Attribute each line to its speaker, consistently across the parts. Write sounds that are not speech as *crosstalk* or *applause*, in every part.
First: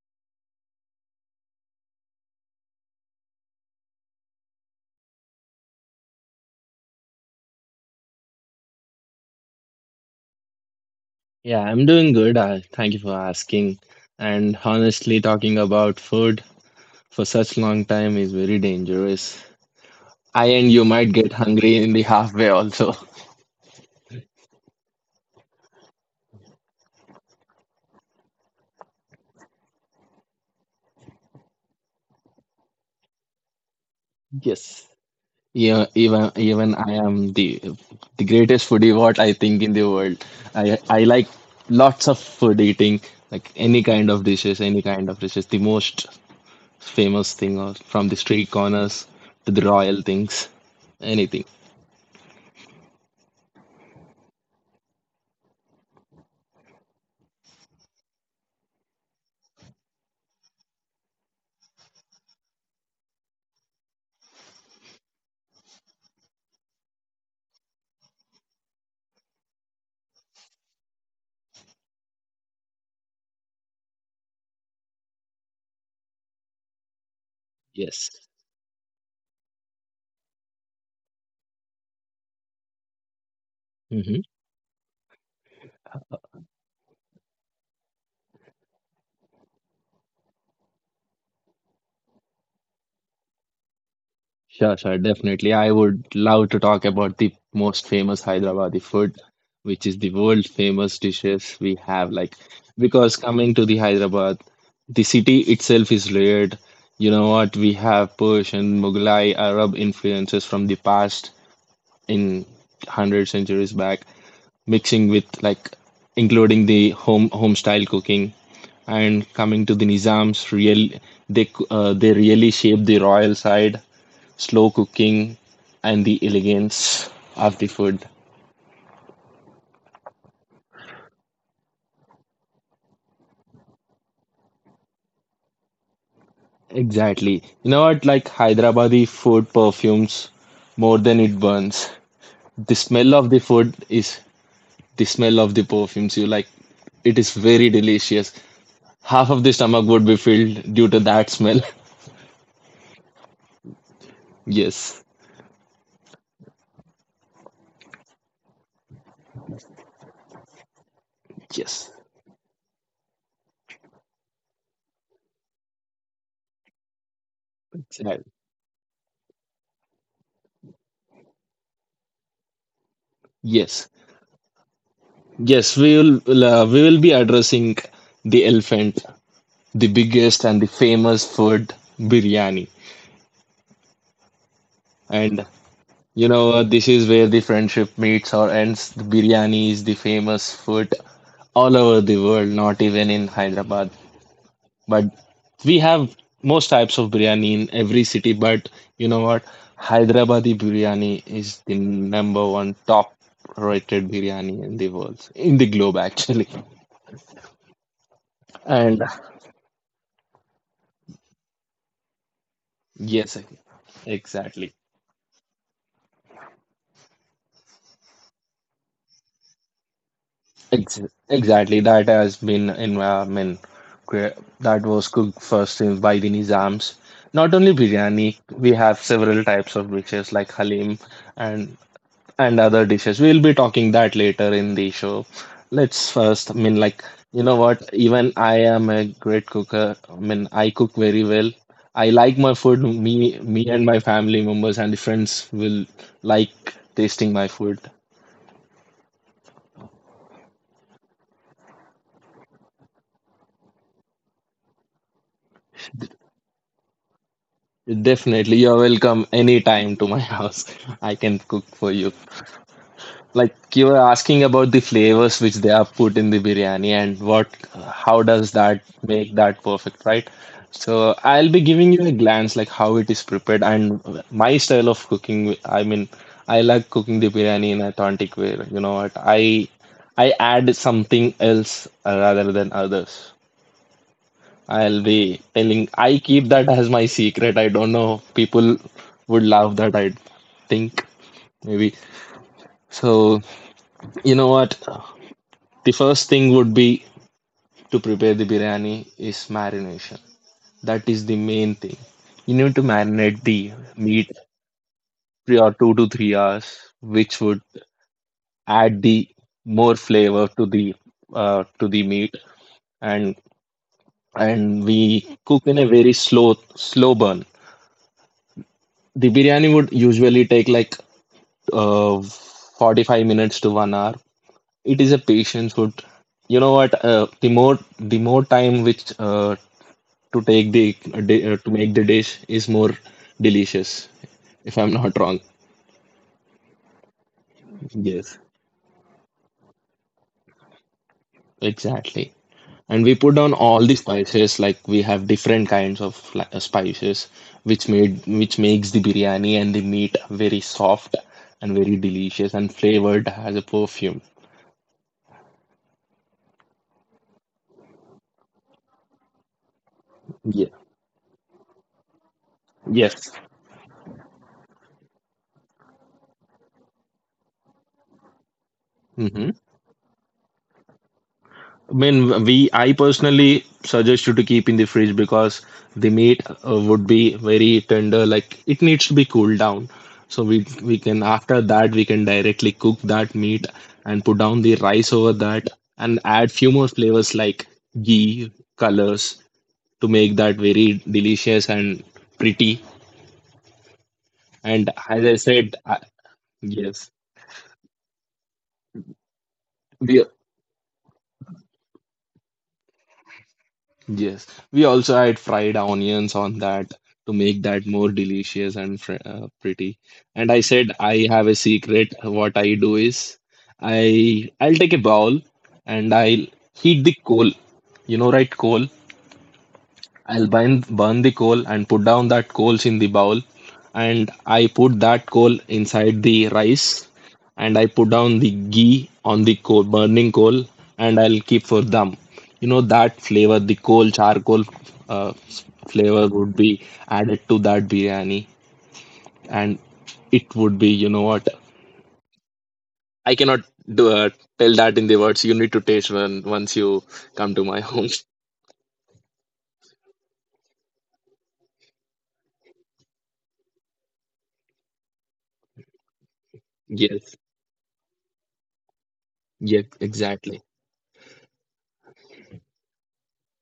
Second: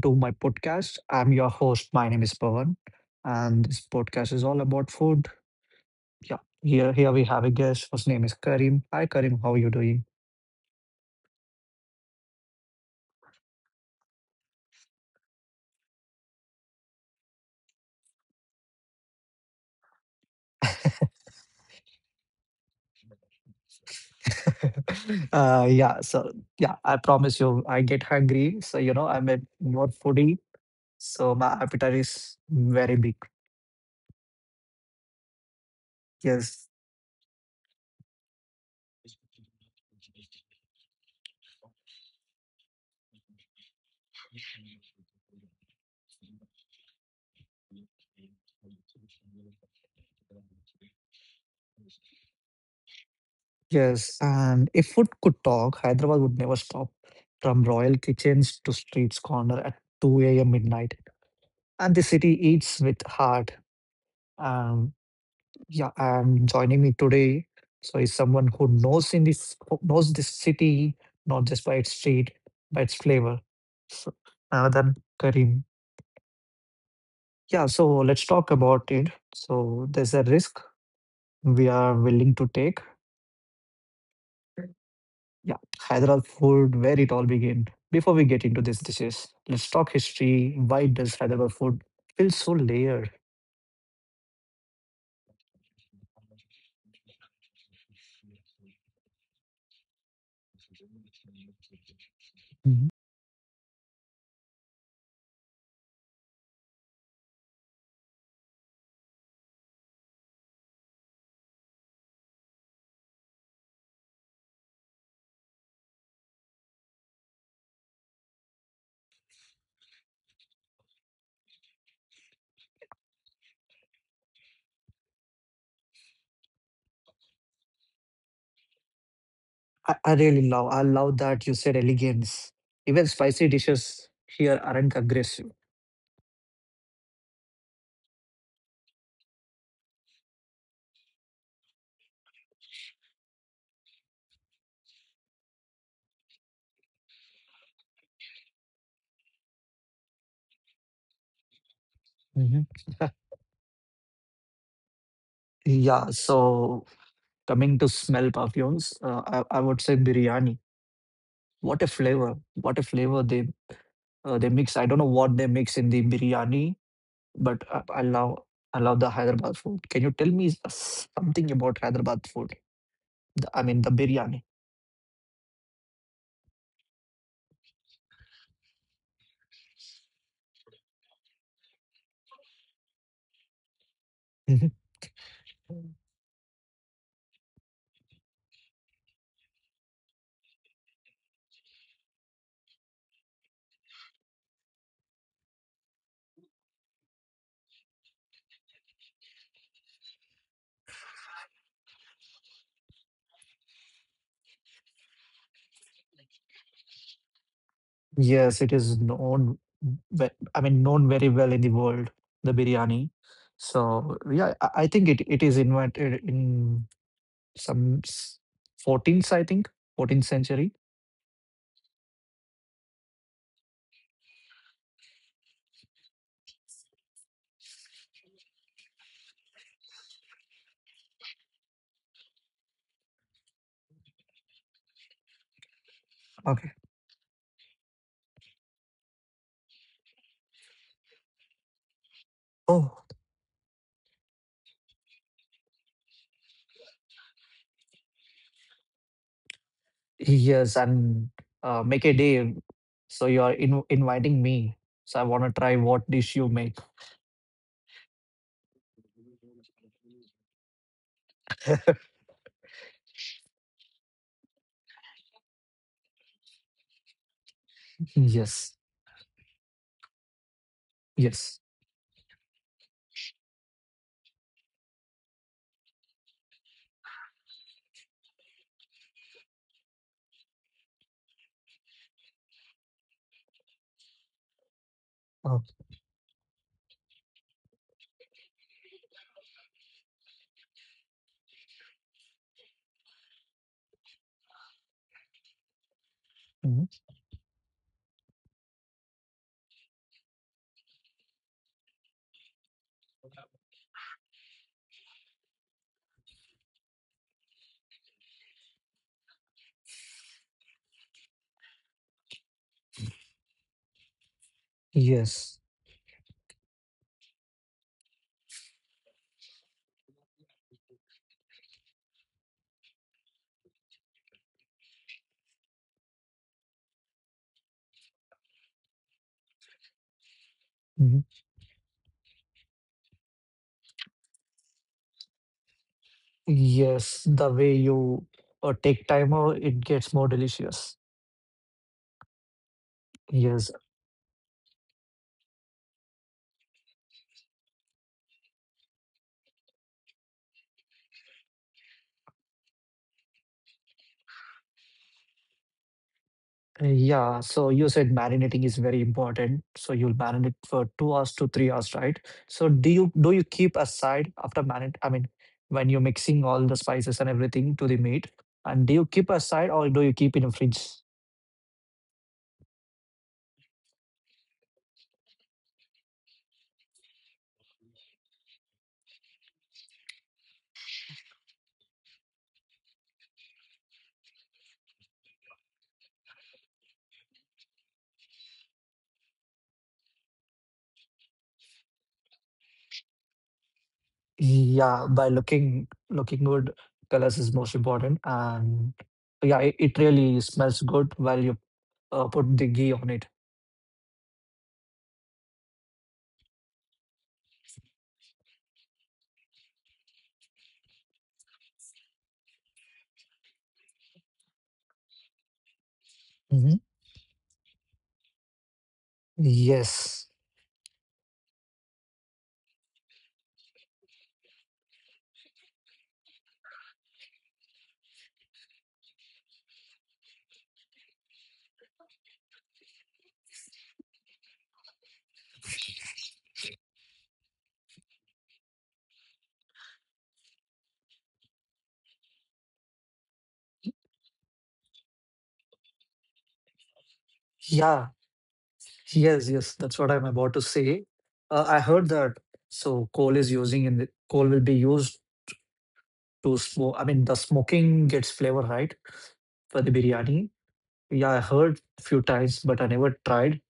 Speaker 1: to my podcast. I'm your host. My name is Pawan, and this podcast is all about food. Yeah, here we have a guest whose name is Karim. Hi, Karim. How are you doing?
Speaker 2: Yeah, I'm doing good. Thank you for asking. And honestly, talking about food for such long time is very dangerous. I and you might get hungry in the halfway also. *laughs*
Speaker 1: *laughs* Yeah. So yeah, I promise you, I get hungry. So I'm a more foodie. So my appetite is very big.
Speaker 2: Yes. Yeah, even
Speaker 1: Yes.
Speaker 2: even I am the greatest foodie what I think in the world. I like lots of food eating, like any kind of dishes, any kind of dishes. The most famous thing or from the street corners to the royal things, anything.
Speaker 1: Yes, and if food could talk, Hyderabad would never stop. From royal kitchens to streets corner at 2 a.m. midnight. And the city eats with heart. Um, yeah, and joining me today, so is someone who knows this city not just by its street, by its flavor. So, then Karim. Yeah, so
Speaker 2: Yes.
Speaker 1: let's talk about it. So there's a risk we are willing to take.
Speaker 2: Mm-hmm.
Speaker 1: Yeah, Hyderabad food, where it all began. Before we get into these dishes, let's talk history. Why does Hyderabad food feel so layered?
Speaker 2: Sure, sure, definitely. I would love to talk about the most famous Hyderabadi food, which is the world famous dishes we have. Like,
Speaker 1: Mhm.
Speaker 2: because coming to the Hyderabad, the city itself is layered. You know what? We have Persian, Mughlai, Arab influences from the past in 100 centuries back, mixing with, like, including the home style cooking and coming to the Nizams, real they really shaped the royal side, slow cooking, and the elegance of the food.
Speaker 1: I love that you said elegance. Even spicy dishes here aren't aggressive.
Speaker 2: Exactly. You know what? Like Hyderabadi food perfumes more than it burns. The smell of the food is the smell of the perfumes. You, like, it is very delicious. Half of the stomach would be filled due to that smell.
Speaker 1: Mhm. *laughs*
Speaker 2: *laughs* Yes,
Speaker 1: Yeah, so coming to smell perfumes, I would say biryani. What a
Speaker 2: yes,
Speaker 1: flavor! What a flavor they mix. I don't know what they mix in the biryani. But I
Speaker 2: exactly.
Speaker 1: love I love the Hyderabad food. Can you tell me something about Hyderabad food? I mean, the
Speaker 2: Yes,
Speaker 1: biryani.
Speaker 2: yes. We will be addressing the elephant, the biggest and the famous food, biryani.
Speaker 1: *laughs*
Speaker 2: And this is where the friendship meets or ends. The biryani is the famous food all over the world, not even in Hyderabad. But we have most types of biryani in every city. But you know what? Hyderabadi biryani is the number one top rated biryani in the world, in the globe actually.
Speaker 1: Yes, it is
Speaker 2: And
Speaker 1: known. I mean, known very well in the world, the biryani.
Speaker 2: yes,
Speaker 1: So yeah, I
Speaker 2: exactly.
Speaker 1: I think it is invented in some s- 14th, I think, 14th century.
Speaker 2: Ex exactly. That has been in, I mean, that was cooked first by the Nizams. Not only biryani, we have several types of dishes like halim and other dishes. We'll be talking that later in the show. Let's first, I
Speaker 1: Okay.
Speaker 2: mean, like, you know what? Even I am a great cooker. I mean, I cook very well. I like my food.
Speaker 1: Oh,
Speaker 2: Me and my family members and friends will like tasting my food.
Speaker 1: yes, and make a day. So you are in inviting me. So I want to try what dish you make.
Speaker 2: Definitely, you're welcome anytime to my *laughs* house. I can cook for you. Like you were asking about the flavors which they are put in the biryani and how does
Speaker 1: Yes,
Speaker 2: that make that perfect, right? So I'll
Speaker 1: yes.
Speaker 2: be giving you a glance like how it is prepared, and my style of cooking. I mean, I like cooking the biryani in authentic way. You know what? I add something else rather than others. I'll be telling. I keep that as my secret. I don't know. People would laugh that I think maybe. So, you know what? The first thing would
Speaker 1: Mhm.
Speaker 2: be to prepare the biryani is marination. That is the main thing. You need to marinate the meat three or two to three hours, which would add the more flavor to the meat, and we
Speaker 1: Yes.
Speaker 2: cook in a very slow slow burn. The biryani would usually take like 45 minutes to 1 hour. It is a patience would, you know what, the more time which, to take the,
Speaker 1: Mhm.
Speaker 2: to make the dish is more delicious, if I'm not wrong.
Speaker 1: Yes, the way you
Speaker 2: Yes,
Speaker 1: take time out, it gets more delicious.
Speaker 2: exactly. And we put down
Speaker 1: Yes.
Speaker 2: all the spices, like we have different kinds of, like, spices which makes the biryani and the meat very soft and very delicious and flavored as a perfume.
Speaker 1: Yeah. So you said marinating is very important. So you'll marinate
Speaker 2: Yeah.
Speaker 1: for 2 hours to 3 hours, right? So do you do
Speaker 2: Yes.
Speaker 1: you keep aside after marinate? I mean, when you're mixing all the spices and everything to the meat, and do you keep aside or do you keep in a fridge?
Speaker 2: I mean, we I personally suggest you to keep in the fridge because the meat, would be very tender. Like it needs to be cooled down, so, we can after that, we can directly cook that meat and put down the rice over that and add few more flavors like ghee, colors, to make that very delicious and pretty. And
Speaker 1: Yeah, by
Speaker 2: as I said,
Speaker 1: looking
Speaker 2: I,
Speaker 1: looking good,
Speaker 2: yes,
Speaker 1: colors is most important, and yeah, it
Speaker 2: we
Speaker 1: really smells good while you put the ghee on it.
Speaker 2: yes, we also add fried onions on that to make that more delicious and fr pretty. And I said I have a secret. What I do is, I'll take a bowl and I'll
Speaker 1: Mhm.
Speaker 2: heat the coal. You know, right? Coal.
Speaker 1: Yes.
Speaker 2: I'll burn the coal and put down that coals in the bowl. And I put that coal inside the rice, and I put down the ghee on the coal, burning coal, and I'll keep for them. You know, that flavor, the coal, charcoal, uh, flavor would be added to that biryani, and it would be, you know what? I cannot do, uh, tell that in the words. You need to taste when, once you come to my
Speaker 1: Yeah.
Speaker 2: home. *laughs*
Speaker 1: Yes. Yes. That's what I'm about to say. I heard that. So coal is using in the coal will be used to smoke. I mean, the
Speaker 2: Yes,
Speaker 1: smoking gets flavor right for the
Speaker 2: yes,
Speaker 1: biryani.
Speaker 2: exactly.
Speaker 1: Yeah, I heard a few times, but I never tried.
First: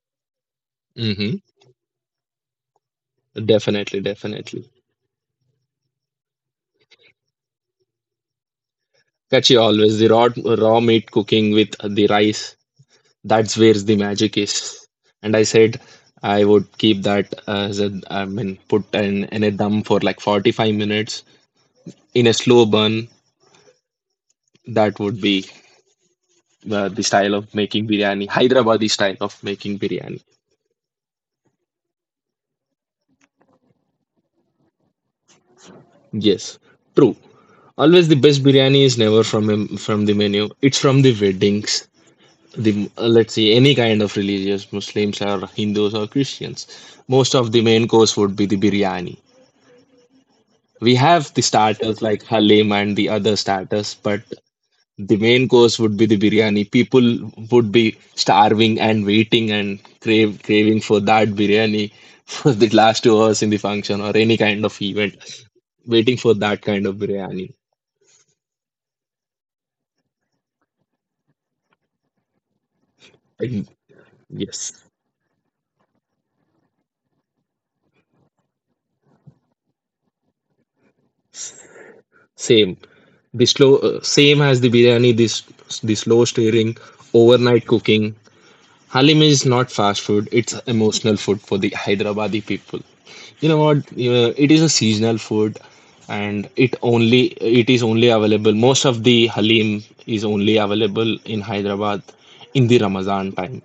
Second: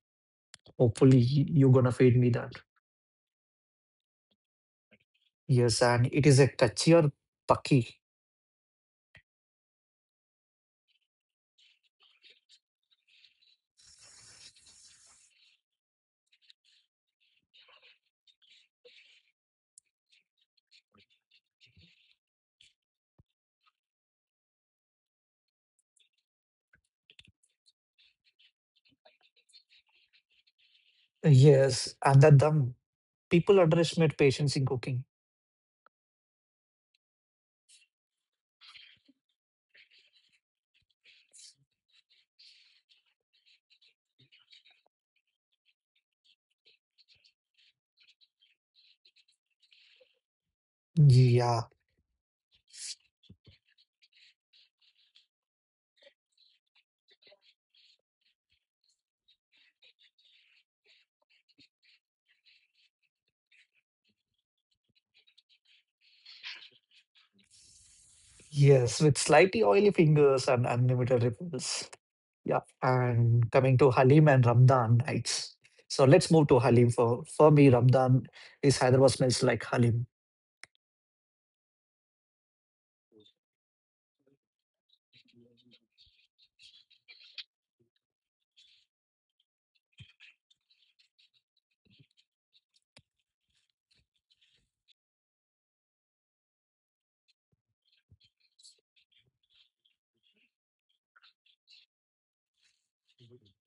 Speaker 1: Hopefully,
Speaker 2: Mhm.
Speaker 1: you're gonna feed me that.
Speaker 2: Definitely, definitely.
Speaker 1: Yes, and it is a kachi or paki.
Speaker 2: Catchy always the raw raw meat cooking with the rice. That's where the magic is. And I said I would keep that as I mean, put in a dum for like 45 minutes in a slow burn. That would be, the style of making biryani, Hyderabadi style of making biryani.
Speaker 1: Yes, and that dum. People underestimate patience in cooking.
Speaker 2: Yes, true. Always the best biryani is never from from the menu. It's from the weddings, the, let's say, any kind of religious, Muslims or Hindus or Christians, most of the main course would be the biryani. We have the
Speaker 1: Yeah.
Speaker 2: starters like halim and the other starters, but the main course would be the biryani. People would be starving and waiting and crave craving for that biryani for the last 2 hours in the function or any kind of event, waiting for that kind of biryani.
Speaker 1: Yes, with slightly oily fingers and unlimited ripples. Yeah, and
Speaker 2: And
Speaker 1: coming to Halim and
Speaker 2: yes.
Speaker 1: Ramadan nights. So let's move to Halim. For me, Ramadan is Hyderabad, smells like Halim.
Speaker 2: Same. The slow, same as the biryani. This, the slow stirring, overnight cooking. Halim is not fast food. It's emotional food for the Hyderabadi people. You know what? It is a seasonal food, and it is only available. Most of the halim is only available in Hyderabad in the Ramadan time,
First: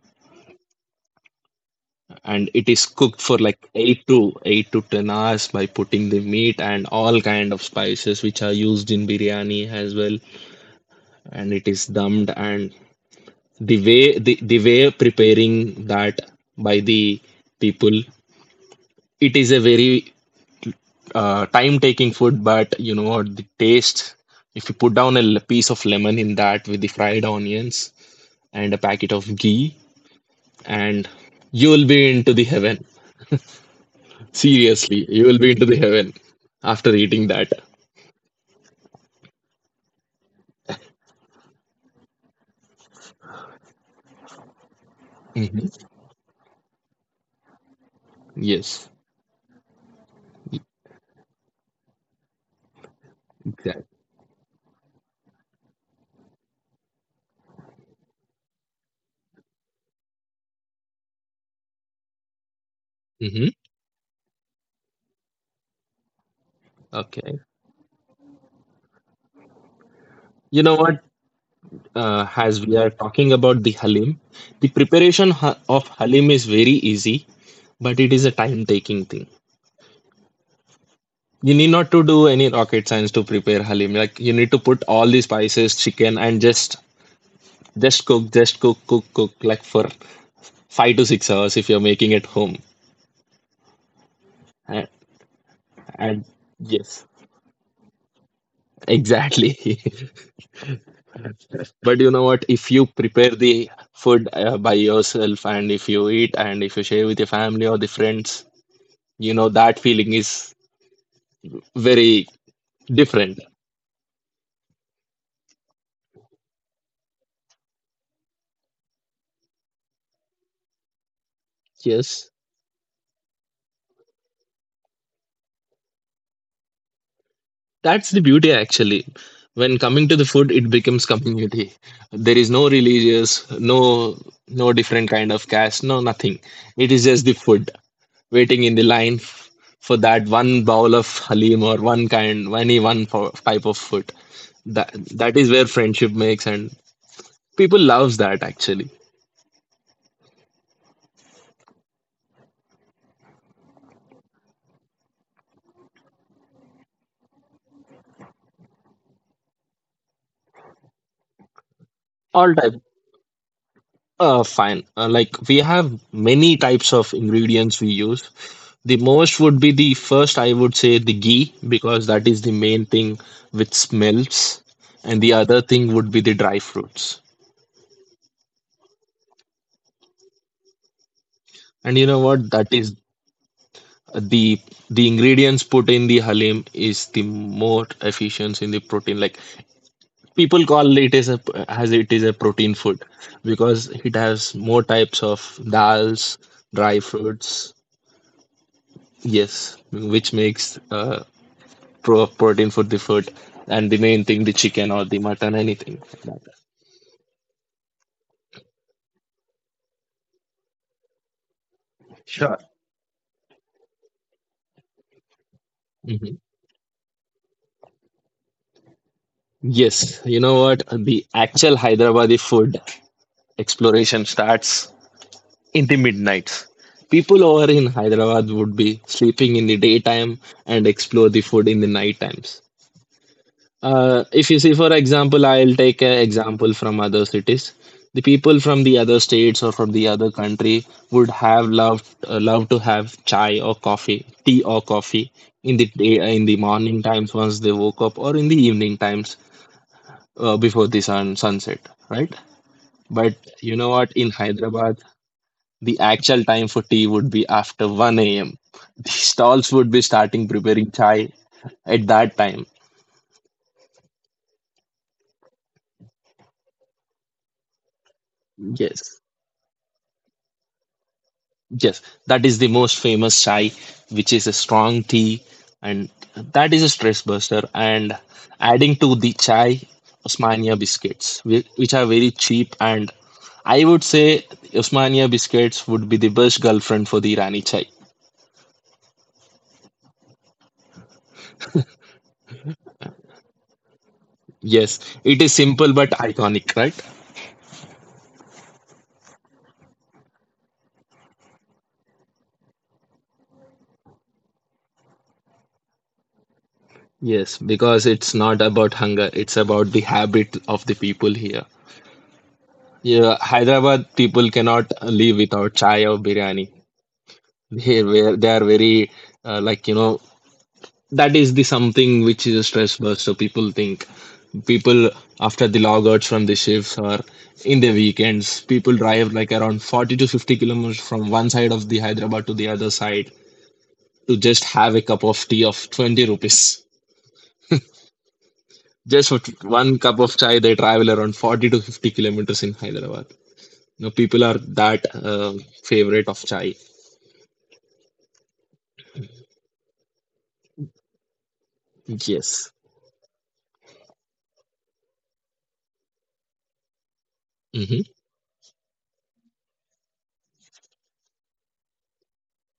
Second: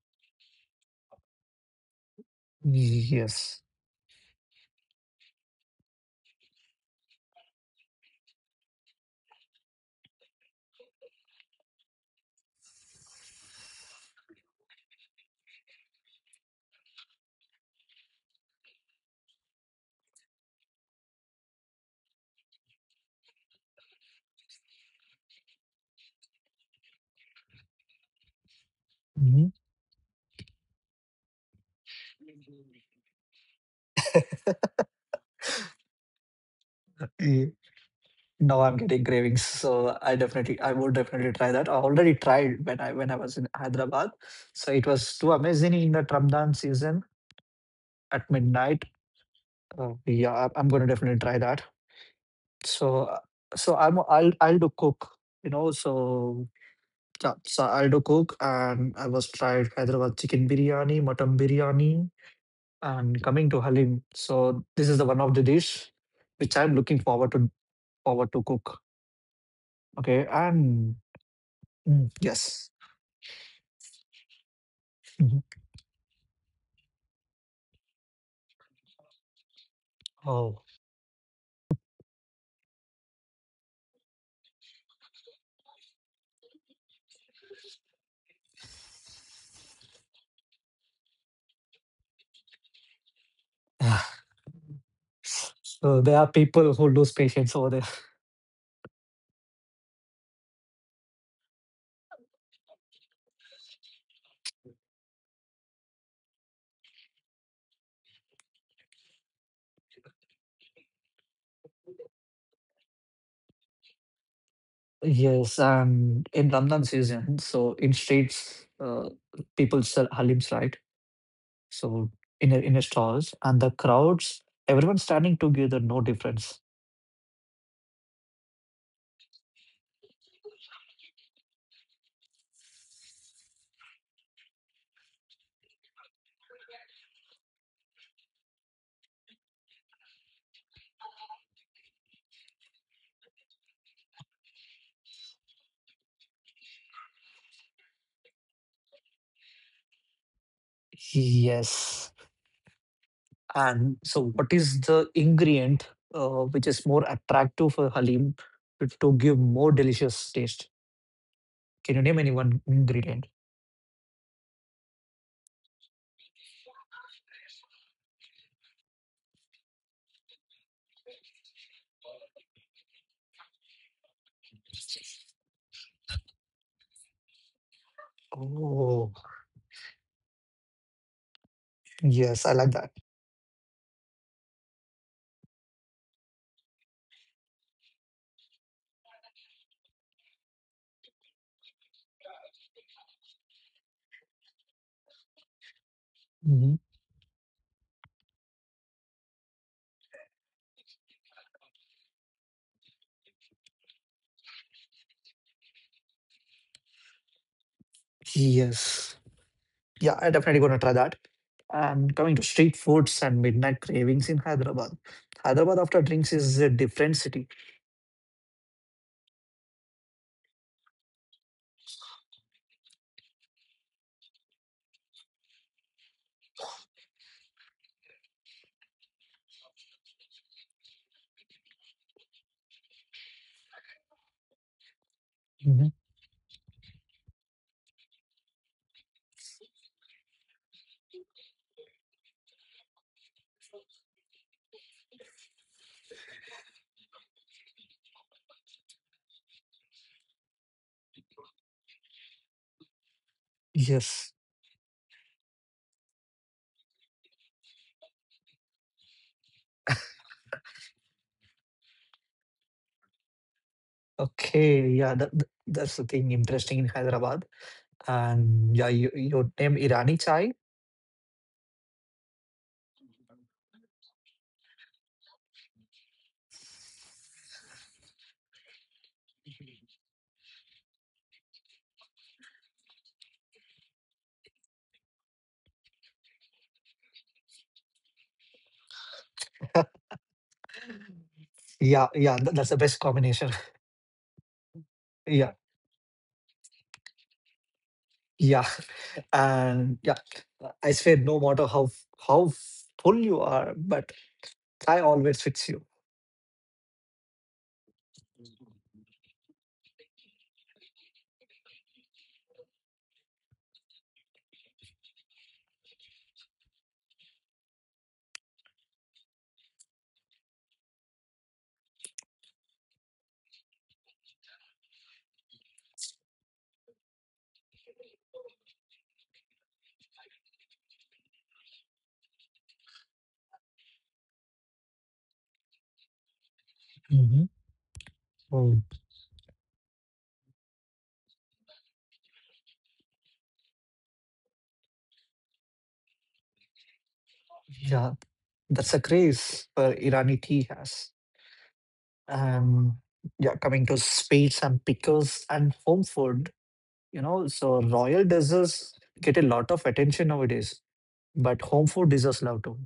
Speaker 2: and it is cooked for like
Speaker 1: Yes.
Speaker 2: 8 to 8 to 10 hours by putting the meat and all kind of spices which are used in biryani as well. And it is dumbed, and the way, the way preparing that by the people, it is a very, time taking food, but you know what, the taste, if you put down a piece of lemon in that with the fried onions and a packet of
Speaker 1: Mhm.
Speaker 2: ghee, and you will be into the heaven, seriously, you will be into the heaven after eating
Speaker 1: Eh,
Speaker 2: that.
Speaker 1: Now I'm getting cravings, so I would definitely try that. I already tried when I was in Hyderabad, so it was too amazing
Speaker 2: Hmm.
Speaker 1: in the Ramadan season at midnight.
Speaker 2: Yes,
Speaker 1: Yeah, I'm going to definitely try that. So
Speaker 2: exactly.
Speaker 1: I'll do cook. So yeah, so I do cook and I was tried Hyderabad chicken biryani, mutton biryani, and coming
Speaker 2: Hmm.
Speaker 1: to Halim. So this is the one of the dish which I'm looking forward
Speaker 2: Okay.
Speaker 1: to forward to cook. Okay,
Speaker 2: You know
Speaker 1: and
Speaker 2: what,
Speaker 1: mm,
Speaker 2: as
Speaker 1: yes.
Speaker 2: we are talking about the halim, the preparation
Speaker 1: Mhm.
Speaker 2: of halim is very easy, but it is a time taking thing.
Speaker 1: Oh.
Speaker 2: You need not to do any rocket science to prepare halim. Like, you need to put all the spices, chicken, and just cook, cook, cook, like for 5 to 6 hours if you're making at home.
Speaker 1: *sighs*
Speaker 2: And,
Speaker 1: So there
Speaker 2: and
Speaker 1: are people who
Speaker 2: yes,
Speaker 1: lose patience over there.
Speaker 2: exactly. *laughs* But you know what? If you prepare the food, by yourself, and if you eat, and if you share with your family or the friends, you know that feeling is very different.
Speaker 1: Yes, and in Ramadan season, so in streets, people sell halims, right? So
Speaker 2: Yes,
Speaker 1: in a stalls and the crowds, everyone standing together, no difference.
Speaker 2: that's the beauty actually. When coming to the food, it becomes community. There is no religious, no, no different kind of caste, no, nothing. It is just the food, waiting in the line for that one bowl of halim, or one kind, any one type of food. That is where friendship makes, and people loves that actually.
Speaker 1: Yes. And so what is the ingredient which is more attractive for Halim to give more delicious taste? Can you name any
Speaker 2: All
Speaker 1: one
Speaker 2: type.
Speaker 1: ingredient?
Speaker 2: Fine. Like we have many types of ingredients we use. The most would be, the first, I would say, the ghee, because that is the main thing which smells. And the other thing would be the dry fruits.
Speaker 1: Oh,
Speaker 2: And you know
Speaker 1: yes,
Speaker 2: what?
Speaker 1: I like
Speaker 2: That
Speaker 1: that.
Speaker 2: is the ingredients put in the halim is the more efficient in the protein. Like, people call it as a as it is a protein food, because it has more types of dals,
Speaker 1: Mhm.
Speaker 2: dry fruits. Yes, which makes, protein for the food, and the main thing, the chicken or the mutton, anything like that.
Speaker 1: Yes. Yeah, I definitely gonna try that. And coming to
Speaker 2: Sure.
Speaker 1: street foods and midnight cravings in Hyderabad. Hyderabad after drinks
Speaker 2: Mhm.
Speaker 1: is a different city.
Speaker 2: Yes, you know what? The actual Hyderabadi food exploration starts in the midnight. People over in Hyderabad would be sleeping in the daytime and explore the food in the night times. If you see, for example, I'll
Speaker 1: Mhm.
Speaker 2: take an example from other cities. The people from the other states or from the other country would have love to have chai or coffee, tea or coffee in in the morning times once they woke up, or in the evening times, before the sunset, right? But you know what?
Speaker 1: Yes.
Speaker 2: In Hyderabad, the actual time for tea would be after 1 a.m. *laughs* The stalls would be starting preparing chai at that time.
Speaker 1: Okay. Yeah, that's the thing interesting in Hyderabad. And yeah, you,
Speaker 2: Yes.
Speaker 1: you name Irani chai.
Speaker 2: Yes, that is the most famous chai, which is a strong tea, and that is a stress buster. And adding to the chai, Osmania biscuits, which are very cheap. And I would say Osmania biscuits would be the best girlfriend for the Rani chai.
Speaker 1: Yeah, yeah, that's the best combination. *laughs*
Speaker 2: Yes, it
Speaker 1: Yeah,
Speaker 2: is simple but iconic, right?
Speaker 1: yeah, and yeah, I say no matter how how full you are, but I always fix you.
Speaker 2: Yes, because it's not about hunger, it's about the habit of the people here. Yeah, Hyderabad people cannot live without chai or biryani. Here where they are very uh, like you know that is the something which is a stress burst, so people think, people, after the logouts from the shifts or in the weekends, people drive like around 40 to 50 kilometers from one side of the Hyderabad to the other side to just have a cup of tea of 20 rupees.
Speaker 1: Hmm. Oh,
Speaker 2: Just for one cup of chai they travel around 40 to 50 kilometers in Hyderabad. You know, people are that favorite of chai.
Speaker 1: yeah, that's a craze Irani tea has.
Speaker 2: Yes,
Speaker 1: Um, yeah, coming to sweets and pickles and home food, so royal desserts get a lot of attention nowadays, but home food deserves love too.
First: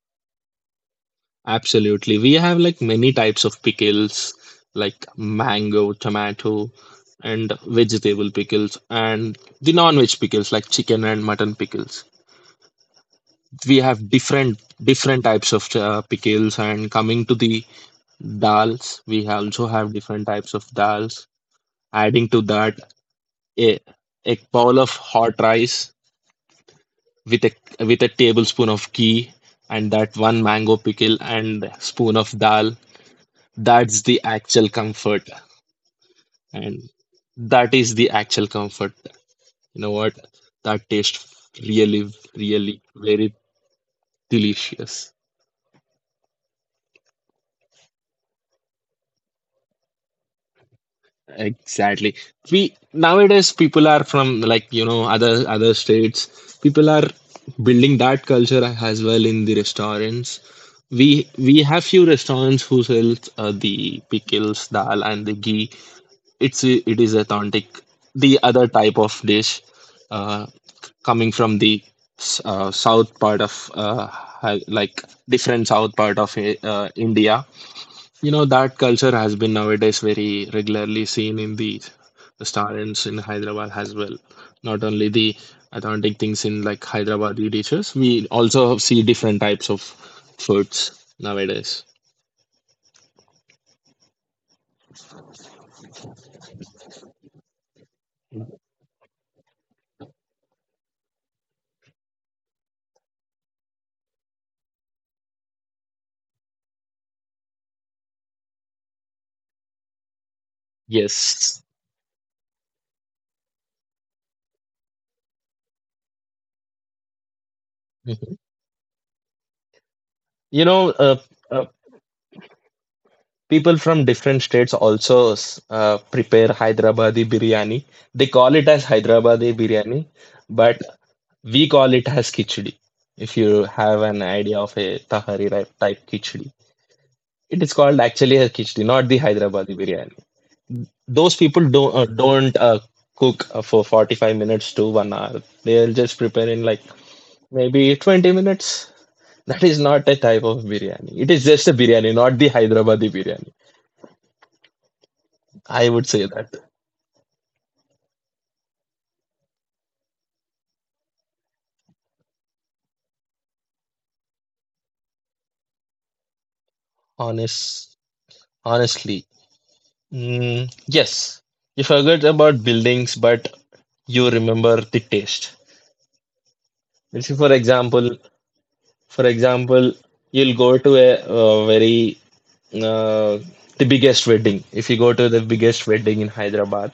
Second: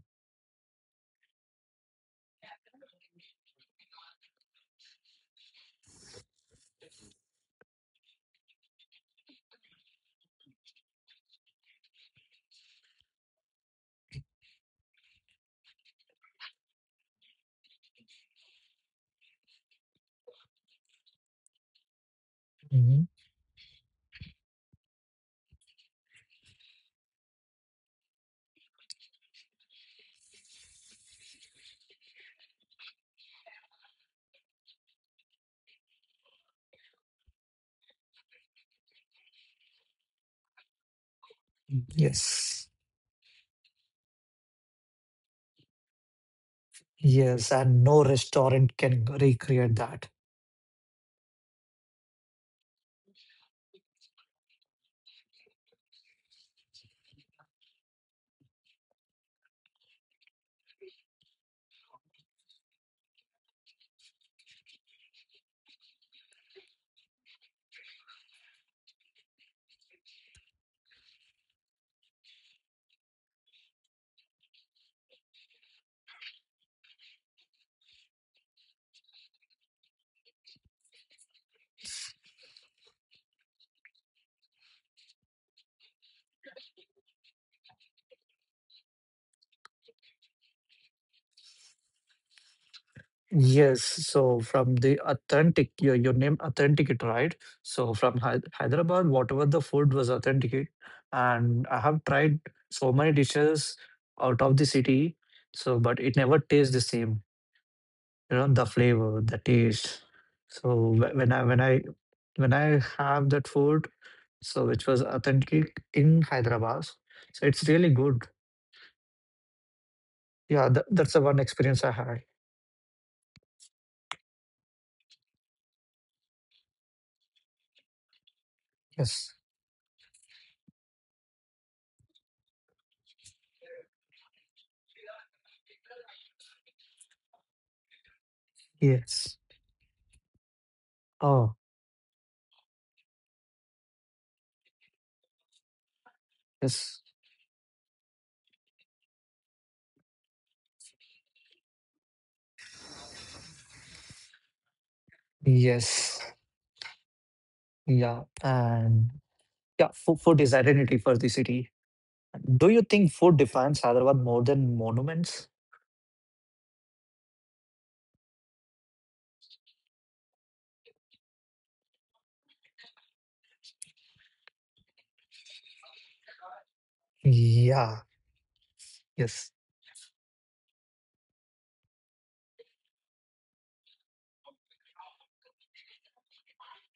Speaker 2: absolutely. We have like many types of pickles, like mango, tomato, and vegetable pickles, and the non-veg pickles like chicken and mutton pickles. We have different different types of pickles, and coming to the dals, we also have different types of dals. Adding to that,
Speaker 1: Mhm.
Speaker 2: a a bowl of hot rice with a tablespoon of ghee and that one mango pickle and spoon of dal. That's the actual comfort. And that is the actual comfort, you know what, that tastes really
Speaker 1: Yes,
Speaker 2: really very delicious.
Speaker 1: yes, and no restaurant can recreate that.
Speaker 2: Exactly. We nowadays, people are from like other other states, people are building that culture as well in the restaurants. We have few restaurants who sells the pickles, dal and the ghee. It is authentic. The other type of dish, uh, coming from the south part of different south part of India. You know, that culture has been nowadays very regularly seen in the restaurants in Hyderabad as well. Not only the authentic things in like Hyderabadi dishes, we also see different types of foods nowadays.
Speaker 1: Yes, so from the authentic, your name authentic it, right? So from Hyderabad, whatever the food was authentic, and I have tried so many dishes out of the city, so but it never tastes the same. You know, the flavor, the taste. So
Speaker 2: Yes.
Speaker 1: when I have that food, so which was authentic in Hyderabad, so it's really good.
Speaker 2: Mhm. you
Speaker 1: Yeah,
Speaker 2: know
Speaker 1: that's
Speaker 2: uh,
Speaker 1: the one
Speaker 2: uh,
Speaker 1: experience I had.
Speaker 2: People from different states also prepare Hyderabadi biryani. They call it as
Speaker 1: Yes,
Speaker 2: Hyderabadi biryani, but we call it as khichdi. If you have an idea of a Tahari type khichdi, it is called actually a khichdi, not the
Speaker 1: yes.
Speaker 2: Hyderabadi biryani. Those
Speaker 1: Oh,
Speaker 2: people don't cook for 45 minutes to 1 hour. They'll just prepare in like
Speaker 1: yes,
Speaker 2: maybe 20 minutes. That is not a type of biryani. It is just a biryani, not the Hyderabadi biryani. I would
Speaker 1: yes.
Speaker 2: say that
Speaker 1: Yeah, and yeah, food is identity for the city. Do you think food defines Hyderabad more than monuments?
Speaker 2: honest. Honestly, yes, you forget about buildings, but you remember the taste. Let's say,
Speaker 1: Yeah,
Speaker 2: for
Speaker 1: yes.
Speaker 2: example, you'll go to a, very uh, the biggest wedding. If you go to the biggest wedding in Hyderabad,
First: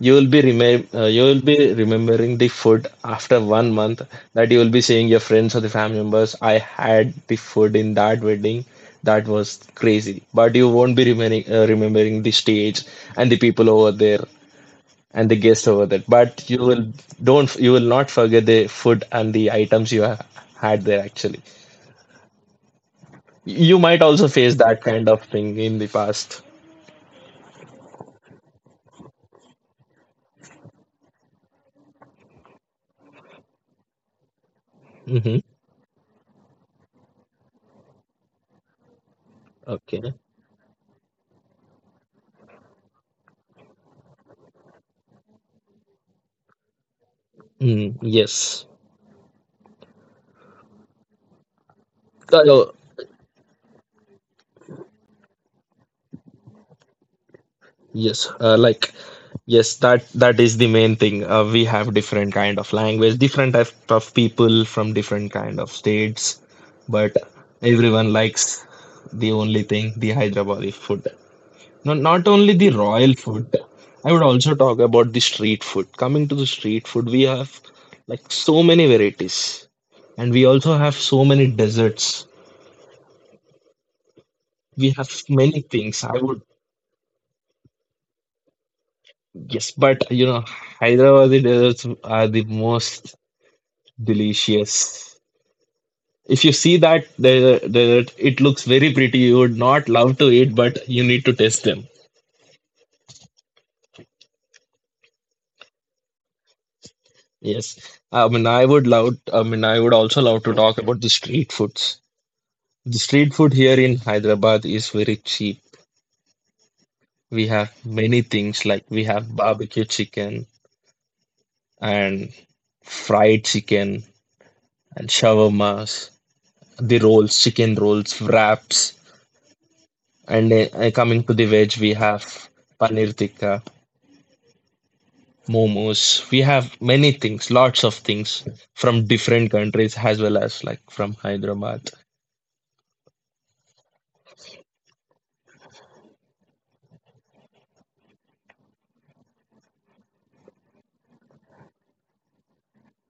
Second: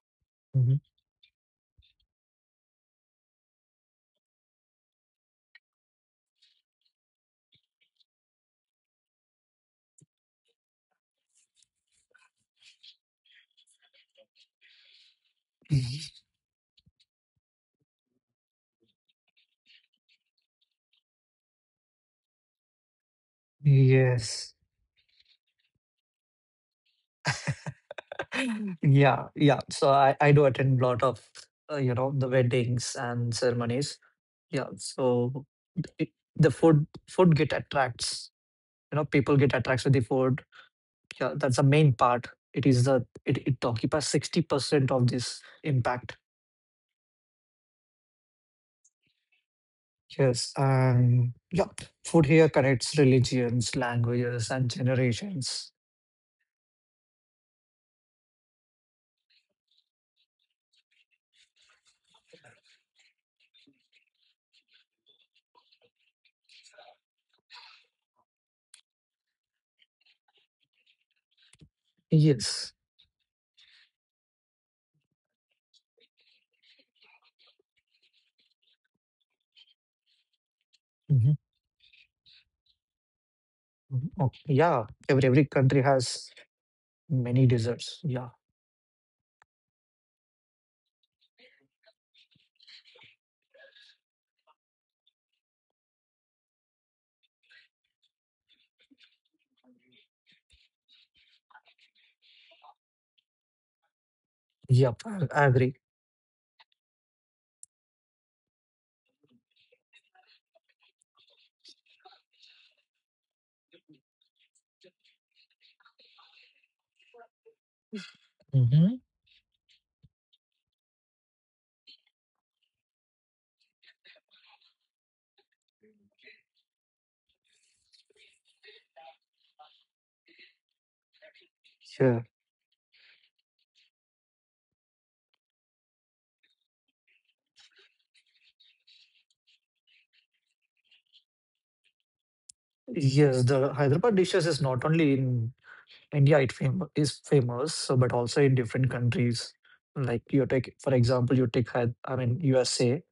Speaker 2: you will be
Speaker 1: Mhm.
Speaker 2: you will be remembering the food after 1 month, that you will be saying your friends or the family members, I had the food in that wedding, that was crazy. But you won't be remembering the stage and the people over there and the guests over there, but you will don't you will not forget the food and the items you have had there actually. You might also face
Speaker 1: Yes.
Speaker 2: that kind of thing in the past.
Speaker 1: *laughs* Yeah, yeah. So I do attend a lot of, the weddings and ceremonies. Yeah,
Speaker 2: Hmm.
Speaker 1: so it, the food get attracts, people get attracts with the
Speaker 2: Okay.
Speaker 1: food. Yeah, that's the main part. It is it occupies 60% of this impact.
Speaker 2: Mm, yes.
Speaker 1: Yes, and yeah, food here
Speaker 2: Uh,
Speaker 1: connects religions, languages, and generations.
Speaker 2: Yes, yes, that that is the main thing. We have different kind of language, different type of people from different kind of states, but everyone likes the only thing, the Hyderabadi food. No, not only the
Speaker 1: Yes.
Speaker 2: royal food. I would also talk about the street food. Coming to the street food, we have like so many varieties, and we also have so
Speaker 1: Hmm.
Speaker 2: many desserts.
Speaker 1: Okay. Yeah,
Speaker 2: We have
Speaker 1: every
Speaker 2: many
Speaker 1: country
Speaker 2: things. I
Speaker 1: has
Speaker 2: would,
Speaker 1: many desserts. Yeah.
Speaker 2: yes, but you know, Hyderabadi desserts are the most delicious. If you see that, there, it looks very pretty. You would not love to eat, but you need to taste them.
Speaker 1: Yep. I agree.
Speaker 2: Yes. I would love, I mean, I would also love to talk about the street foods. The street food here in Hyderabad is very cheap. We have many things, like
Speaker 1: Hmm.
Speaker 2: we have barbecue chicken and fried chicken and shawarmas, the rolls, chicken rolls, wraps. And coming to the veg, we
Speaker 1: Yeah.
Speaker 2: have paneer tikka, momos. We have many things, lots of things from different countries as well as like from Hyderabad.
Speaker 1: Yes, the Hyderabad dishes is not only in India. It is famous, so but also in different countries. Like you take, for example, you take I mean, USA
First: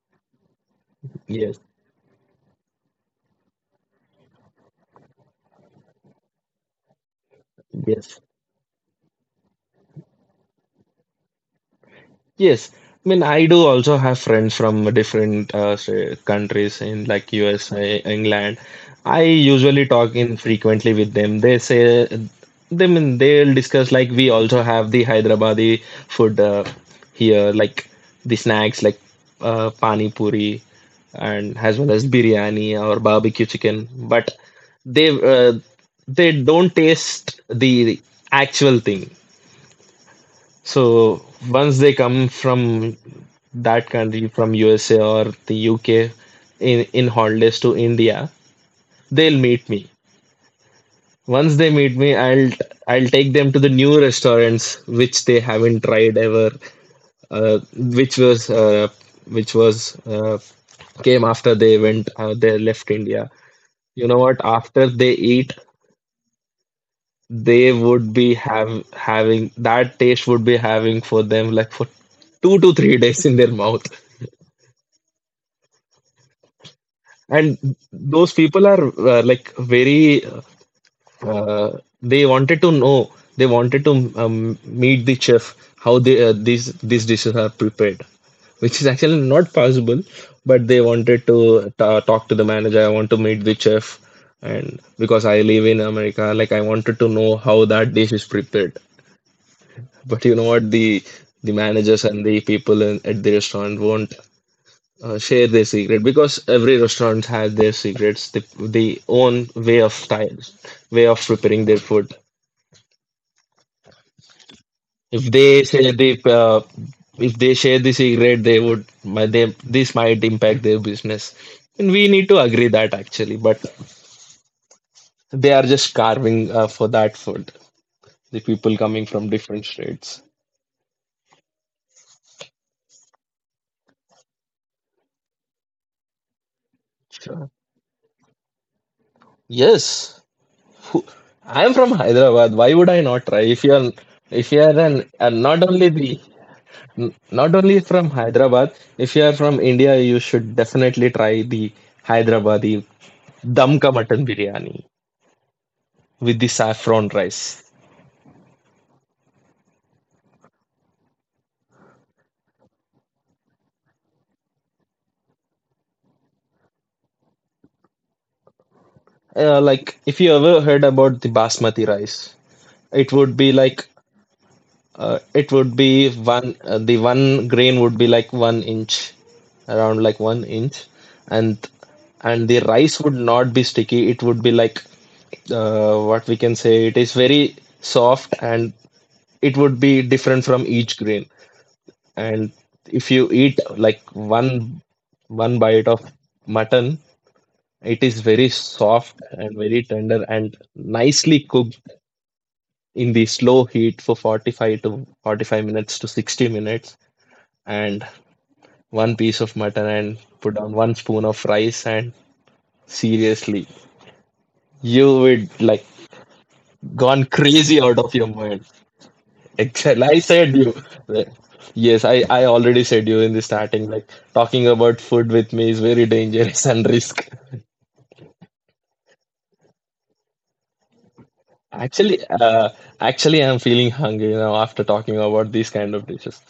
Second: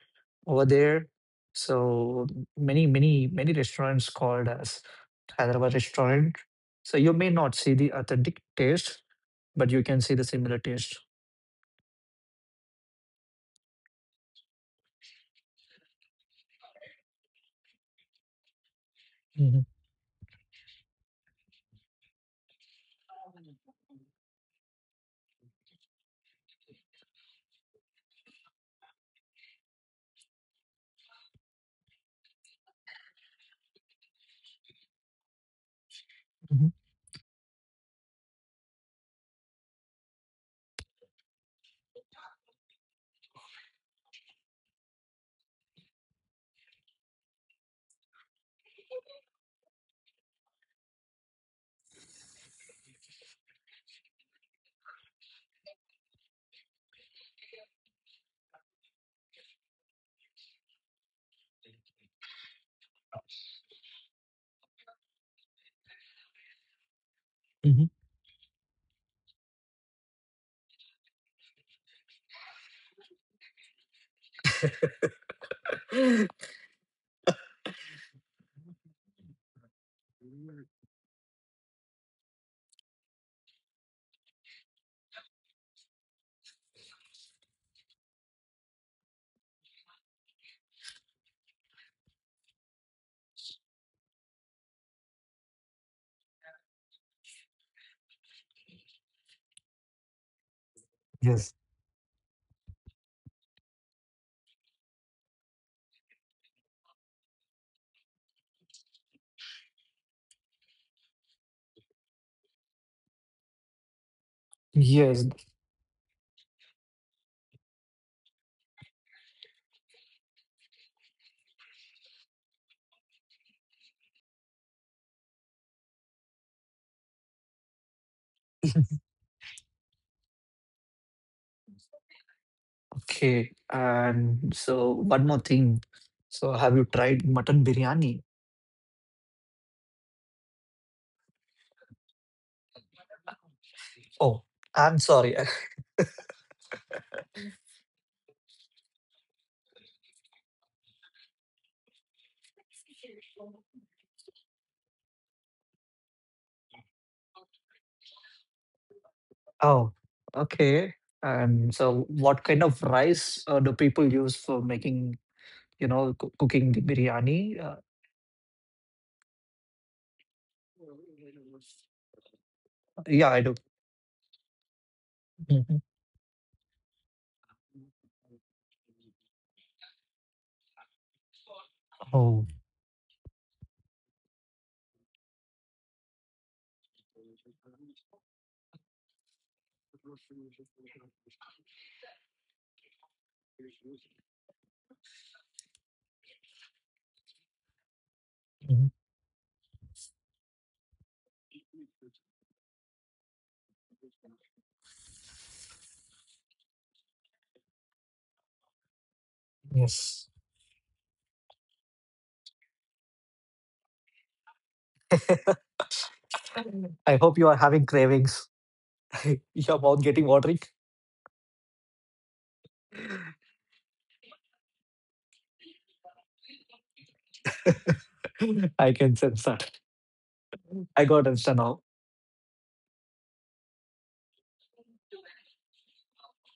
Speaker 1: over there.
Speaker 2: Yes,
Speaker 1: So many restaurants called as Hyderabad restaurant. So you may not see the
Speaker 2: yes.
Speaker 1: authentic taste, but you can see the similar taste.
Speaker 2: Yes, I mean, I do also have friends from different say, countries in like USA, England. I
Speaker 1: Mhm,
Speaker 2: usually talk in frequently with them. They say, they mean they'll discuss like, we also have the Hyderabadi food here, like the snacks like pani puri and as well as biryani or barbecue chicken. But they uh, they
Speaker 1: mhm,
Speaker 2: don't taste the actual thing. So once they come from that country, from USA or the UK in holidays to India, they'll meet me. Once they meet me, I'll take them to the new restaurants which they haven't tried ever, uh, which was uh, which was came after they left India. You know what? After they eat, they
Speaker 1: mhm.
Speaker 2: would be have having that taste, would be having for them like for 2 to 3 days in their mouth. And those people are like very uh, they wanted to know, they wanted to meet the chef, how they these dishes are prepared, which is actually not possible, but they wanted to ta talk to the manager, I want to meet the chef, and because I live in America, like I wanted to know how that dish is prepared. But you know what? The
Speaker 1: Yes.
Speaker 2: managers and the people in, at the restaurant won't share their secret, because every restaurant has their secrets, the own way of style, way of preparing their food. If
Speaker 1: Yes.
Speaker 2: they say the if they share the secret, they would they, this might impact their business, and we need to agree that actually. But they are just carving for that food. The people coming from different states.
Speaker 1: Okay. And so one more thing. So have you tried
Speaker 2: Sure.
Speaker 1: mutton biryani?
Speaker 2: Yes, I'm from Hyderabad. Why would I not try?
Speaker 1: Oh,
Speaker 2: If you're
Speaker 1: I'm
Speaker 2: an
Speaker 1: sorry.
Speaker 2: and not only the not only from Hyderabad, if you are from India, you should definitely try the Hyderabadi damka mutton biryani with the saffron rice.
Speaker 1: Oh, okay. And so what kind of rice do people use for making, cooking the biryani? Uh,
Speaker 2: Like if you ever heard about the basmati rice, it
Speaker 1: yeah, I
Speaker 2: would
Speaker 1: do.
Speaker 2: be like, it
Speaker 1: Mhm.
Speaker 2: would be one, the one grain would be like one inch, around like one inch, and
Speaker 1: Oh,
Speaker 2: the rice would not be sticky. It would be like, what we can say, it is very soft, and it would be different from each grain. And if you eat like one bite of mutton, it is very
Speaker 1: mhm.
Speaker 2: soft and very tender and nicely cooked in the slow heat for 45 to 45 minutes to 60 minutes. And one piece of mutton and
Speaker 1: Yes.
Speaker 2: put down one spoon of rice and, seriously, you would like
Speaker 1: I
Speaker 2: gone
Speaker 1: hope you are
Speaker 2: crazy
Speaker 1: having
Speaker 2: out of your
Speaker 1: cravings.
Speaker 2: mind.
Speaker 1: *laughs* Your mouth
Speaker 2: Except I
Speaker 1: getting watering.
Speaker 2: said you, yes, I already said you in the starting, like talking about food with me is very dangerous *laughs* and risk.
Speaker 1: *laughs* I can sense that. I got answer now.
Speaker 2: Actually I'm feeling hungry now after talking about these kind of dishes.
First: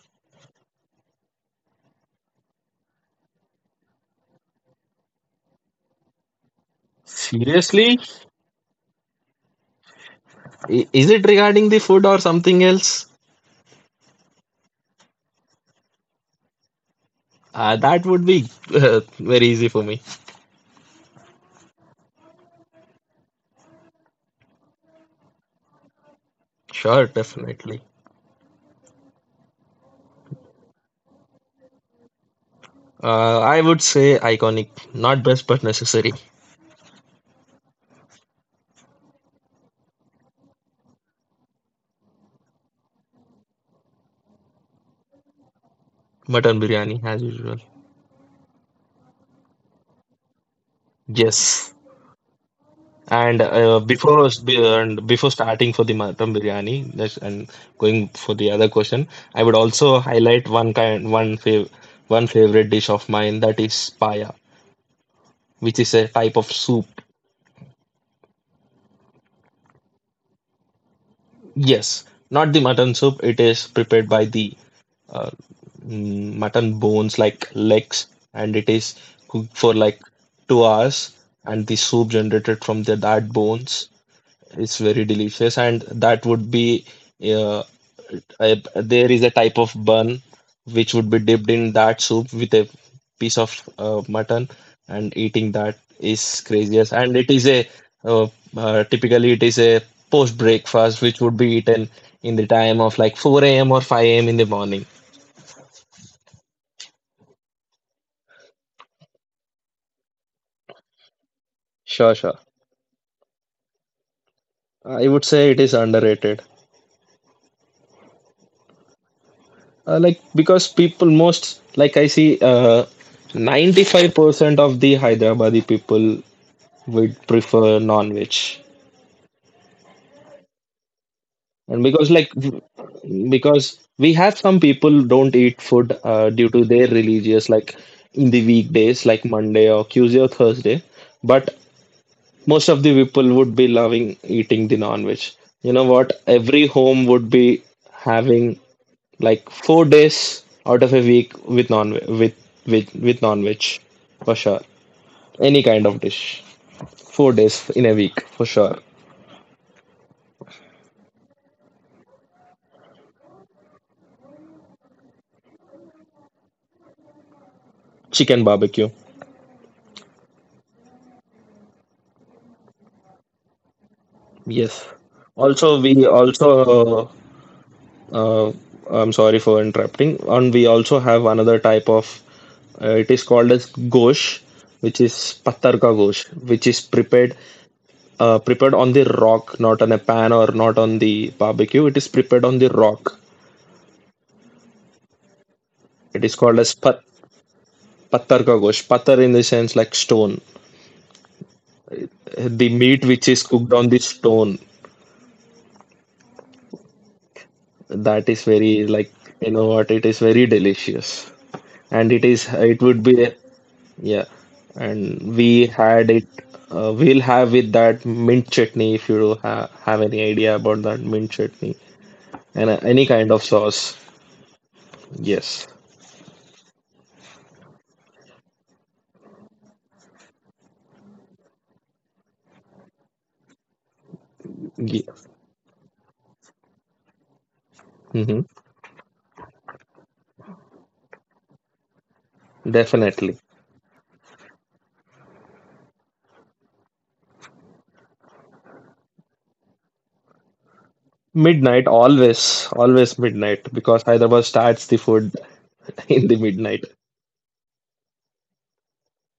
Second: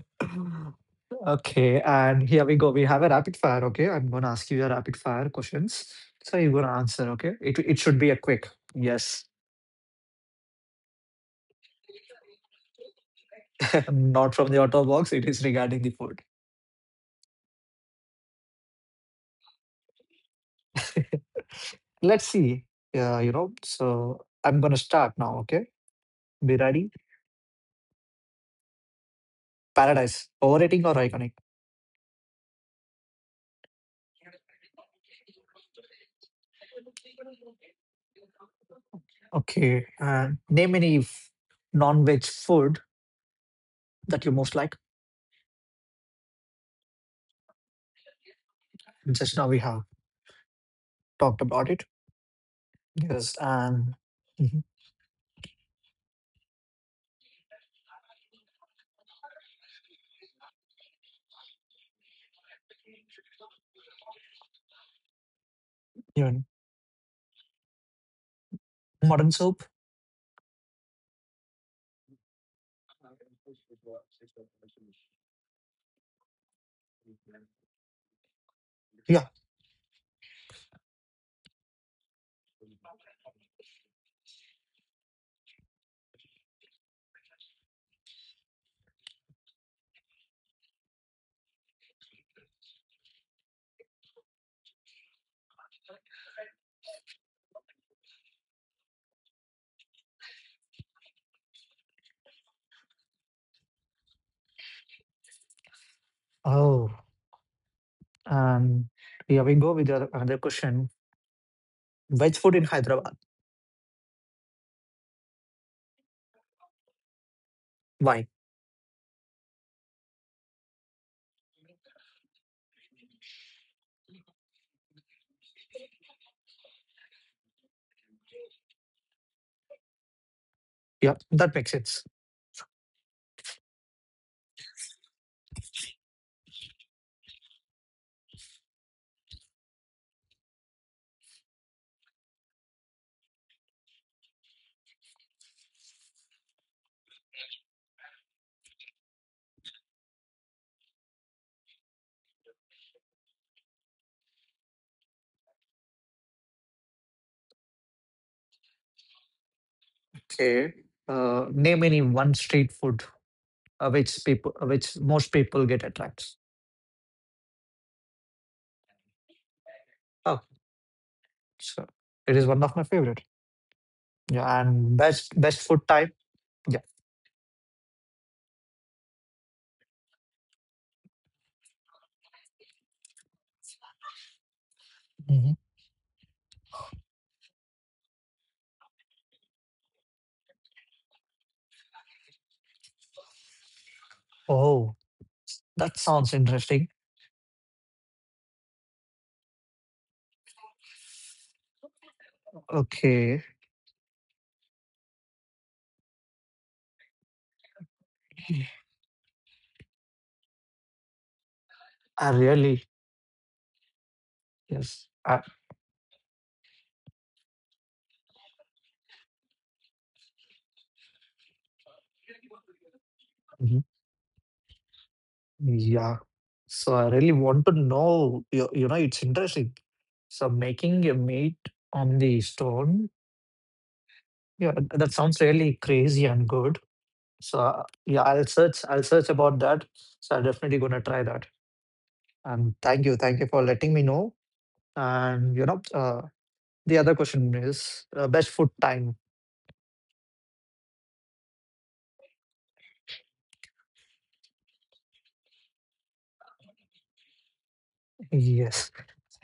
Speaker 1: *laughs* Okay, and here we go. We have a rapid fire. Okay, I'm gonna ask you a rapid fire questions. So you're gonna answer. Okay, it
Speaker 2: Seriously,
Speaker 1: should be a quick. Yes.
Speaker 2: I- is it regarding the food or something else?
Speaker 1: Not from the auto box, it is regarding the food.
Speaker 2: That would be very easy for me.
Speaker 1: *laughs* Let's see. Yeah, so I'm gonna start now, okay? Be ready?
Speaker 2: Sure, definitely.
Speaker 1: Paradise, overrating or iconic?
Speaker 2: I would say iconic, not best but necessary.
Speaker 1: Okay, and name any non-veg food that you most like.
Speaker 2: Mutton biryani as usual.
Speaker 1: Just now we have talked about
Speaker 2: Yes.
Speaker 1: it. Yes,
Speaker 2: And
Speaker 1: and mhm,
Speaker 2: before starting for the mutton biryani, that's, and going for the other question, I would also highlight one kind, one fav, one favorite dish of mine, that is paya, which is a type
Speaker 1: even
Speaker 2: of soup.
Speaker 1: modern soup.
Speaker 2: Yes, not the mutton soup. It is prepared by the uh, mutton bones, like legs, and it is
Speaker 1: Yeah.
Speaker 2: cooked for like 2 hours, and the soup generated from the that bones is very delicious, and that would be, uh, there is a type of bun which would be dipped in that soup with a piece of mutton, and eating that is craziest, and it is a, uh, typically it is a post breakfast which would be eaten in the time of like 4 a.m. or 5 a.m. in the morning.
Speaker 1: Oh, and yeah, we go with the another question.
Speaker 2: Sure,
Speaker 1: Veg
Speaker 2: sure.
Speaker 1: food in Hyderabad.
Speaker 2: I would say it is underrated.
Speaker 1: Why?
Speaker 2: Like because people most like I see 95% of the Hyderabadi people would prefer non-veg.
Speaker 1: Yeah, that makes
Speaker 2: And
Speaker 1: sense.
Speaker 2: because like because we have some people don't eat food due to their religious, like in the weekdays like Monday or Tuesday or Thursday. But most of the people would be loving eating the non-veg. You know what? Every home would be having like 4 days out of a week with non with with non-veg for sure. Any kind of dish, 4 days in a week for sure.
Speaker 1: Okay. Name any one street food which most people get attracts.
Speaker 2: Chicken barbecue,
Speaker 1: Oh, so it is one of my favorite. Yeah,
Speaker 2: yes.
Speaker 1: and best
Speaker 2: Also,
Speaker 1: food
Speaker 2: we
Speaker 1: type. Yeah.
Speaker 2: also uh, I'm sorry for interrupting. And we also have another type of, it is called as gosh, which is
Speaker 1: Mhm.
Speaker 2: patar ka gosh, which is prepared, prepared on the rock, not on a pan or not on the barbecue. It is prepared on the rock.
Speaker 1: Oh, that
Speaker 2: It
Speaker 1: sounds
Speaker 2: is called as
Speaker 1: interesting.
Speaker 2: pattar ka gosh. Pattar in the sense like stone. The meat which
Speaker 1: Okay,
Speaker 2: is cooked on the stone. That is very like, you know what, it is very delicious, and it
Speaker 1: I
Speaker 2: is it
Speaker 1: really,
Speaker 2: would be, yeah.
Speaker 1: yes. I,
Speaker 2: And we had it. We'll have with that mint chutney if you do have any idea about that mint chutney, and any kind of
Speaker 1: mhm.
Speaker 2: sauce. Yes.
Speaker 1: Yeah. So I really want to know. It's interesting. So making a meat on the stone. Yeah,
Speaker 2: Yeah.
Speaker 1: that sounds really crazy and good. So yeah, I'll
Speaker 2: Hmm.
Speaker 1: search. I'll search about that. So I'm definitely gonna try that. And thank you. Thank
Speaker 2: Definitely.
Speaker 1: you for letting me know. And, the other question is best food time. *laughs*
Speaker 2: Midnight, always, always midnight, because Hyderabad starts the food *laughs* in the midnight.
Speaker 1: Yes.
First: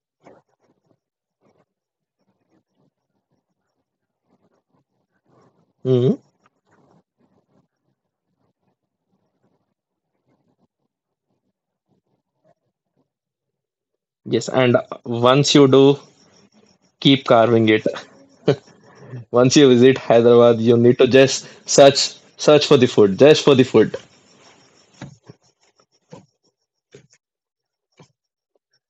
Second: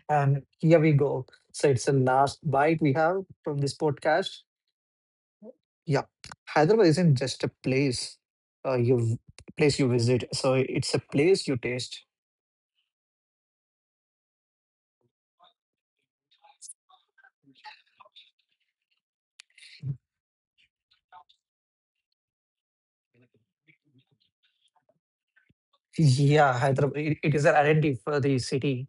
Speaker 1: And here we go. So it's the last bite we have from this podcast. Yeah.
Speaker 2: Hmm.
Speaker 1: Hyderabad isn't just a uh, you place you visit. So it's a place you taste.
Speaker 2: Yes, and once you do, keep carving it. Once you visit Hyderabad, you need to just search, search for the food, just for the food.
Speaker 1: Yeah, Hyderabad. It is an identity for the city.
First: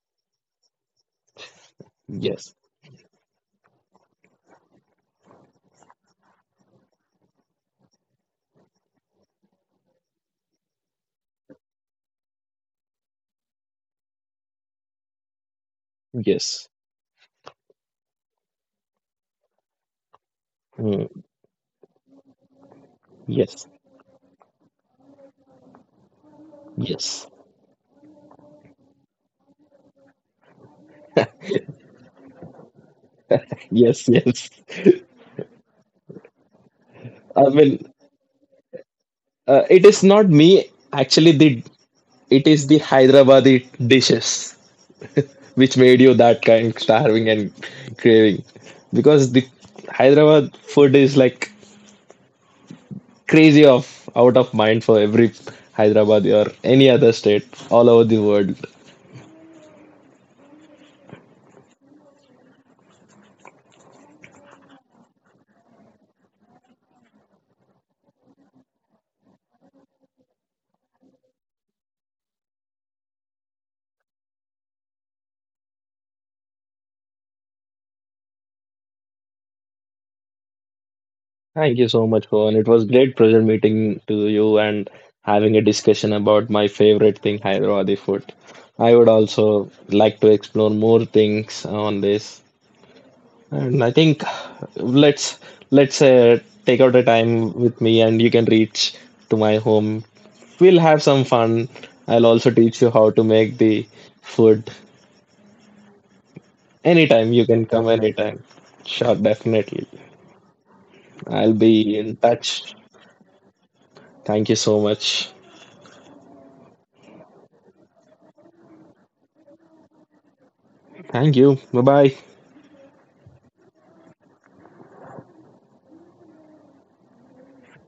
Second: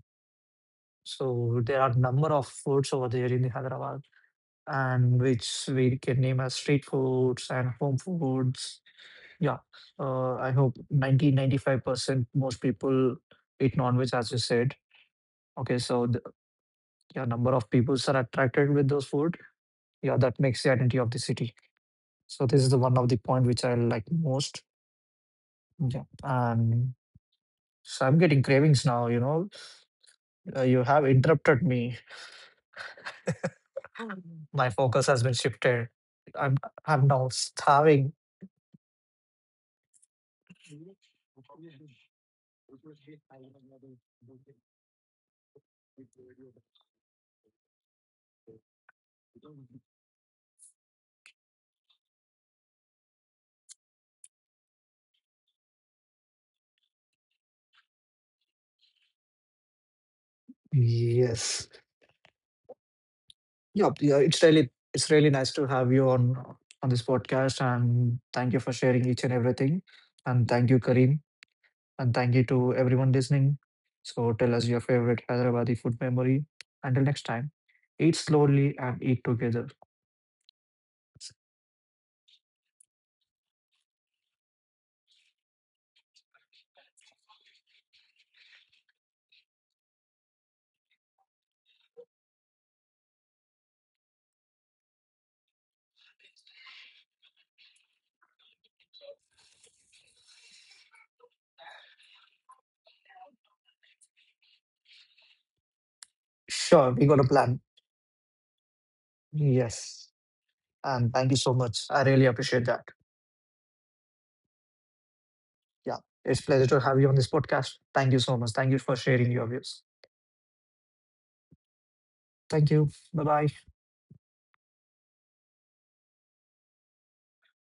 Speaker 1: So there are number of
Speaker 2: Yes,
Speaker 1: foods over there in Hyderabad, and which we can name as street foods and home foods. Yeah, I hope ninety five percent most people eat non-veg, as you said. Okay, so the
Speaker 2: yes,
Speaker 1: yeah, number of people are attracted with those food. Yeah, that makes the identity of the
Speaker 2: mm,
Speaker 1: city. So this is the one of the point which
Speaker 2: yes,
Speaker 1: I like most. Yeah, and
Speaker 2: yes,
Speaker 1: so I'm getting cravings now. You know, you have interrupted me.
Speaker 2: yes, *laughs* yes.
Speaker 1: *laughs* My focus has been shifted. I'm I'm now
Speaker 2: I mean,
Speaker 1: starving.
Speaker 2: it is not me actually. The It is the Hyderabadi dishes, which made you that kind starving and craving, because the Hyderabad food is like crazy of out of mind for every Hyderabad or any other state all over the world.
Speaker 1: Yes. Yeah, yeah, it's really nice to have you on this podcast, and thank you for sharing each and everything, and thank you, Kareem, and thank you to everyone listening. So tell us your favorite Hyderabadi food memory. Until next time, eat slowly and eat together.
Speaker 2: Thank you so much, Pawan. It was great pleasure meeting to you and having a discussion about my favorite thing, Hyderabadi food. I would also like to explore more things on this. And I think let's let's take out the time with me, and you can reach to my home. We'll have some fun. I'll also teach you how to make the food
Speaker 1: Sure, we got a
Speaker 2: anytime. You
Speaker 1: plan.
Speaker 2: can come anytime. Sure, definitely.
Speaker 1: Yes, and thank you so
Speaker 2: I'll
Speaker 1: much.
Speaker 2: be
Speaker 1: I
Speaker 2: in
Speaker 1: really appreciate
Speaker 2: touch.
Speaker 1: that.
Speaker 2: Thank you so much.
Speaker 1: Yeah, it's pleasure to have you on this podcast. Thank you so much. Thank you for sharing your views.
Speaker 2: Thank you. Bye bye.
Speaker 1: Thank you. Bye bye.